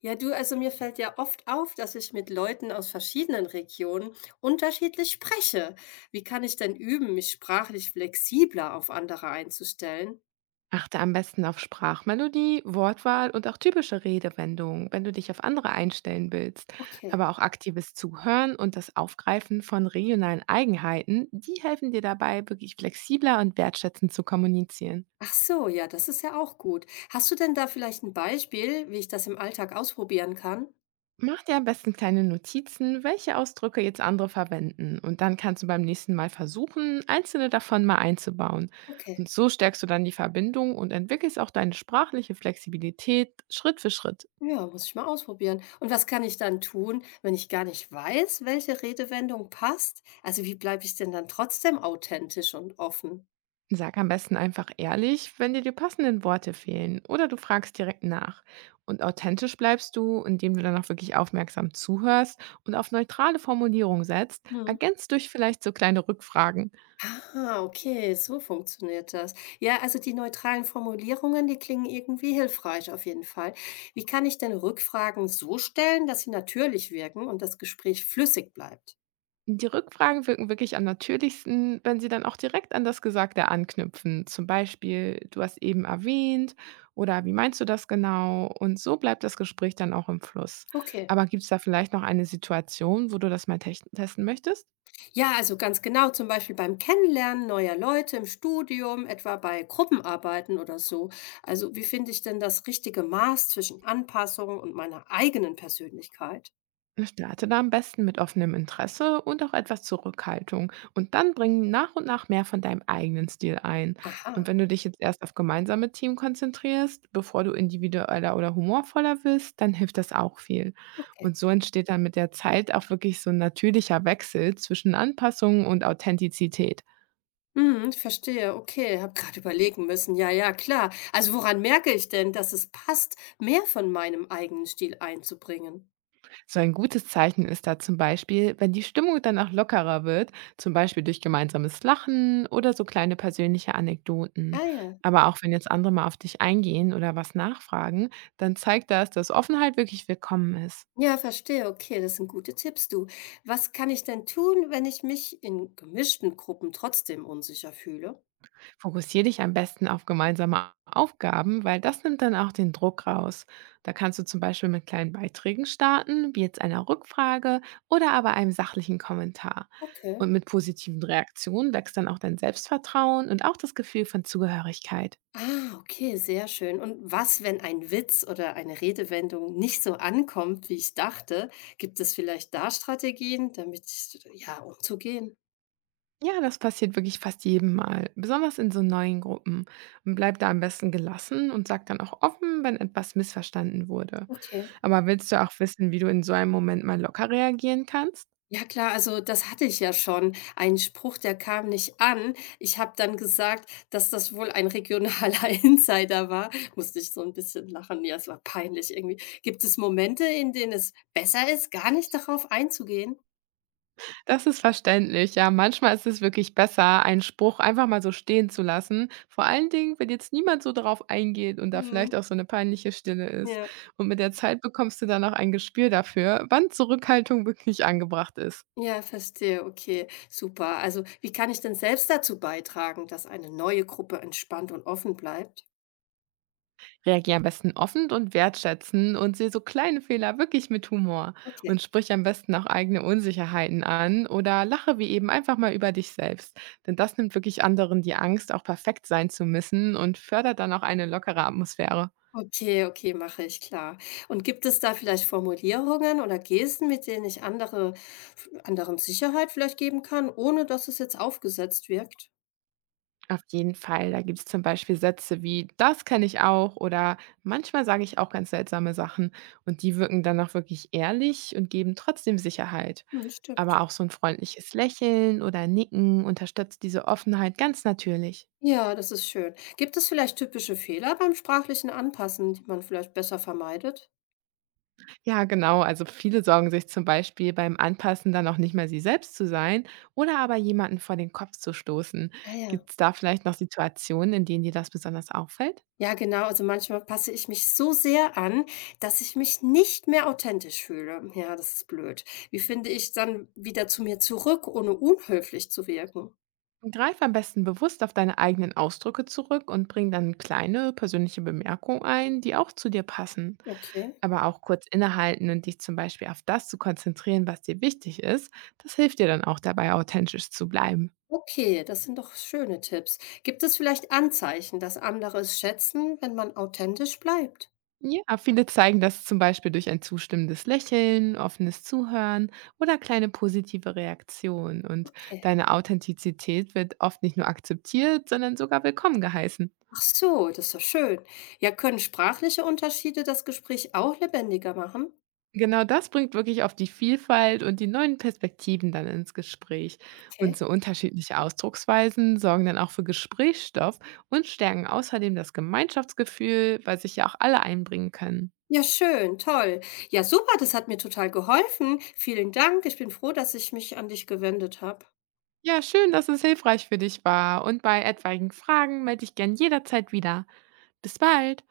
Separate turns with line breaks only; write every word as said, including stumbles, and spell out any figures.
Ja, du, also mir fällt ja oft auf, dass ich mit Leuten aus verschiedenen Regionen unterschiedlich spreche. Wie kann ich denn üben, mich sprachlich flexibler auf andere einzustellen?
Achte am besten auf Sprachmelodie, Wortwahl und auch typische Redewendungen, wenn du dich auf andere einstellen willst.
Okay.
Aber auch aktives Zuhören und das Aufgreifen von regionalen Eigenheiten, die helfen dir dabei, wirklich flexibler und wertschätzend zu kommunizieren.
Ach so, ja, das ist ja auch gut. Hast du denn da vielleicht ein Beispiel, wie ich das im Alltag ausprobieren kann?
Mach dir am besten kleine Notizen, welche Ausdrücke jetzt andere verwenden. Und dann kannst du beim nächsten Mal versuchen, einzelne davon mal einzubauen.
Okay.
Und so stärkst du dann die Verbindung und entwickelst auch deine sprachliche Flexibilität Schritt für Schritt.
Ja, muss ich mal ausprobieren. Und was kann ich dann tun, wenn ich gar nicht weiß, welche Redewendung passt? Also wie bleibe ich denn dann trotzdem authentisch und offen?
Sag am besten einfach ehrlich, wenn dir die passenden Worte fehlen oder du fragst direkt nach. Und authentisch bleibst du, indem du dann auch wirklich aufmerksam zuhörst und auf neutrale Formulierung setzt,
Hm.
ergänzt durch vielleicht so kleine Rückfragen.
Ah, okay, so funktioniert das. Ja, also die neutralen Formulierungen, die klingen irgendwie hilfreich auf jeden Fall. Wie kann ich denn Rückfragen so stellen, dass sie natürlich wirken und das Gespräch flüssig bleibt?
Die Rückfragen wirken wirklich am natürlichsten, wenn sie dann auch direkt an das Gesagte anknüpfen. Zum Beispiel, du hast eben erwähnt oder wie meinst du das genau? Und so bleibt das Gespräch dann auch im Fluss.
Okay.
Aber gibt es da vielleicht noch eine Situation, wo du das mal tech- testen möchtest?
Ja, also ganz genau, zum Beispiel beim Kennenlernen neuer Leute im Studium, etwa bei Gruppenarbeiten oder so. Also wie finde ich denn das richtige Maß zwischen Anpassung und meiner eigenen Persönlichkeit?
Starte da am besten mit offenem Interesse und auch etwas Zurückhaltung und dann bring nach und nach mehr von deinem eigenen Stil ein. Und
Aha,
wenn du dich jetzt erst auf gemeinsame Team konzentrierst, bevor du individueller oder humorvoller wirst, dann hilft das auch viel.
okay.
Und so entsteht dann mit der Zeit auch wirklich so ein natürlicher Wechsel zwischen Anpassung und Authentizität.
Mhm, ich verstehe, okay, habe gerade überlegen müssen. Ja, ja, klar. Also, woran merke ich denn, dass es passt, mehr von meinem eigenen Stil einzubringen?
So ein gutes Zeichen ist da zum Beispiel, wenn die Stimmung dann auch lockerer wird, zum Beispiel durch gemeinsames Lachen oder so kleine persönliche Anekdoten.
Ah ja.
Aber auch wenn jetzt andere mal auf dich eingehen oder was nachfragen, dann zeigt das, dass Offenheit wirklich willkommen ist.
Ja, verstehe, okay, das sind gute Tipps, du. Was kann ich denn tun, wenn ich mich in gemischten Gruppen trotzdem unsicher fühle?
Fokussiere dich am besten auf gemeinsame Aufgaben, weil das nimmt dann auch den Druck raus. Da kannst du zum Beispiel mit kleinen Beiträgen starten, wie jetzt einer Rückfrage oder aber einem sachlichen Kommentar.
Okay.
Und mit positiven Reaktionen wächst dann auch dein Selbstvertrauen und auch das Gefühl von Zugehörigkeit.
Ah, okay, sehr schön. Und was, wenn ein Witz oder eine Redewendung nicht so ankommt, wie ich dachte? Gibt es vielleicht da Strategien, damit ich, ja, umzugehen?
Ja, das passiert wirklich fast jedem Mal, besonders in so neuen Gruppen. Und bleib da am besten gelassen und sag dann auch offen, wenn etwas missverstanden wurde.
Okay.
Aber willst du auch wissen, wie du in so einem Moment mal locker reagieren kannst?
Ja klar, also das hatte ich ja schon. Ein Spruch, der kam nicht an. Ich habe dann gesagt, dass das wohl ein regionaler Insider war. Musste ich so ein bisschen lachen. Ja, es war peinlich irgendwie. Gibt es Momente, in denen es besser ist, gar nicht darauf einzugehen?
Das ist verständlich. Ja, manchmal ist es wirklich besser, einen Spruch einfach mal so stehen zu lassen. Vor allen Dingen, wenn jetzt niemand so darauf eingeht und da
Mhm.
vielleicht auch so eine peinliche Stille ist.
Ja.
Und mit der Zeit bekommst du dann auch ein Gespür dafür, wann Zurückhaltung wirklich angebracht ist.
Ja, verstehe. Okay, super. Also, wie kann ich denn selbst dazu beitragen, dass eine neue Gruppe entspannt und offen bleibt?
Reagier am besten offen und wertschätzen und sehe so kleine Fehler wirklich mit Humor. Und
Okay.
sprich am besten auch eigene Unsicherheiten an oder lache wie eben einfach mal über dich selbst. Denn das nimmt wirklich anderen die Angst, auch perfekt sein zu müssen und fördert dann auch eine lockere Atmosphäre.
Okay, okay, mache ich, klar. Und gibt es da vielleicht Formulierungen oder Gesten, mit denen ich andere, anderen Sicherheit vielleicht geben kann, ohne dass es jetzt aufgesetzt wirkt?
Auf jeden Fall. Da gibt es zum Beispiel Sätze wie „das kann ich auch“ oder manchmal sage ich auch ganz seltsame Sachen und die wirken dann auch wirklich ehrlich und geben trotzdem Sicherheit.
Hm,
Aber
stimmt.
auch so ein freundliches Lächeln oder Nicken unterstützt diese Offenheit ganz natürlich.
Ja, das ist schön. Gibt es vielleicht typische Fehler beim sprachlichen Anpassen, die man vielleicht besser vermeidet?
Ja, genau. Also viele sorgen sich zum Beispiel beim Anpassen dann auch nicht mehr sie selbst zu sein oder aber jemanden vor den Kopf zu stoßen.
Ah ja.
Gibt es da vielleicht noch Situationen, in denen dir das besonders auffällt?
Ja, genau. Also manchmal passe ich mich so sehr an, dass ich mich nicht mehr authentisch fühle. Ja, das ist blöd. Wie finde ich dann wieder zu mir zurück, ohne unhöflich zu wirken?
Greif am besten bewusst auf deine eigenen Ausdrücke zurück und bring dann kleine persönliche Bemerkungen ein, die auch zu dir passen.
Okay.
Aber auch kurz innehalten und dich zum Beispiel auf das zu konzentrieren, was dir wichtig ist, das hilft dir dann auch dabei, authentisch zu bleiben.
Okay, das sind doch schöne Tipps. Gibt es vielleicht Anzeichen, dass andere es schätzen, wenn man authentisch bleibt?
Ja, viele zeigen das zum Beispiel durch ein zustimmendes Lächeln, offenes Zuhören oder kleine positive Reaktionen. Und
Okay.
deine Authentizität wird oft nicht nur akzeptiert, sondern sogar willkommen geheißen.
Ach so, das ist doch schön. Ja, können sprachliche Unterschiede das Gespräch auch lebendiger machen?
Genau das bringt wirklich auf die Vielfalt und die neuen Perspektiven dann ins Gespräch. Und
Okay.
so unterschiedliche Ausdrucksweisen sorgen dann auch für Gesprächsstoff und stärken außerdem das Gemeinschaftsgefühl, weil sich ja auch alle einbringen können.
Ja, schön, toll. Ja, super, das hat mir total geholfen. Vielen Dank. Ich bin froh, dass ich mich an dich gewendet habe.
Ja, schön, dass es hilfreich für dich war. Und bei etwaigen Fragen melde ich gern jederzeit wieder. Bis bald!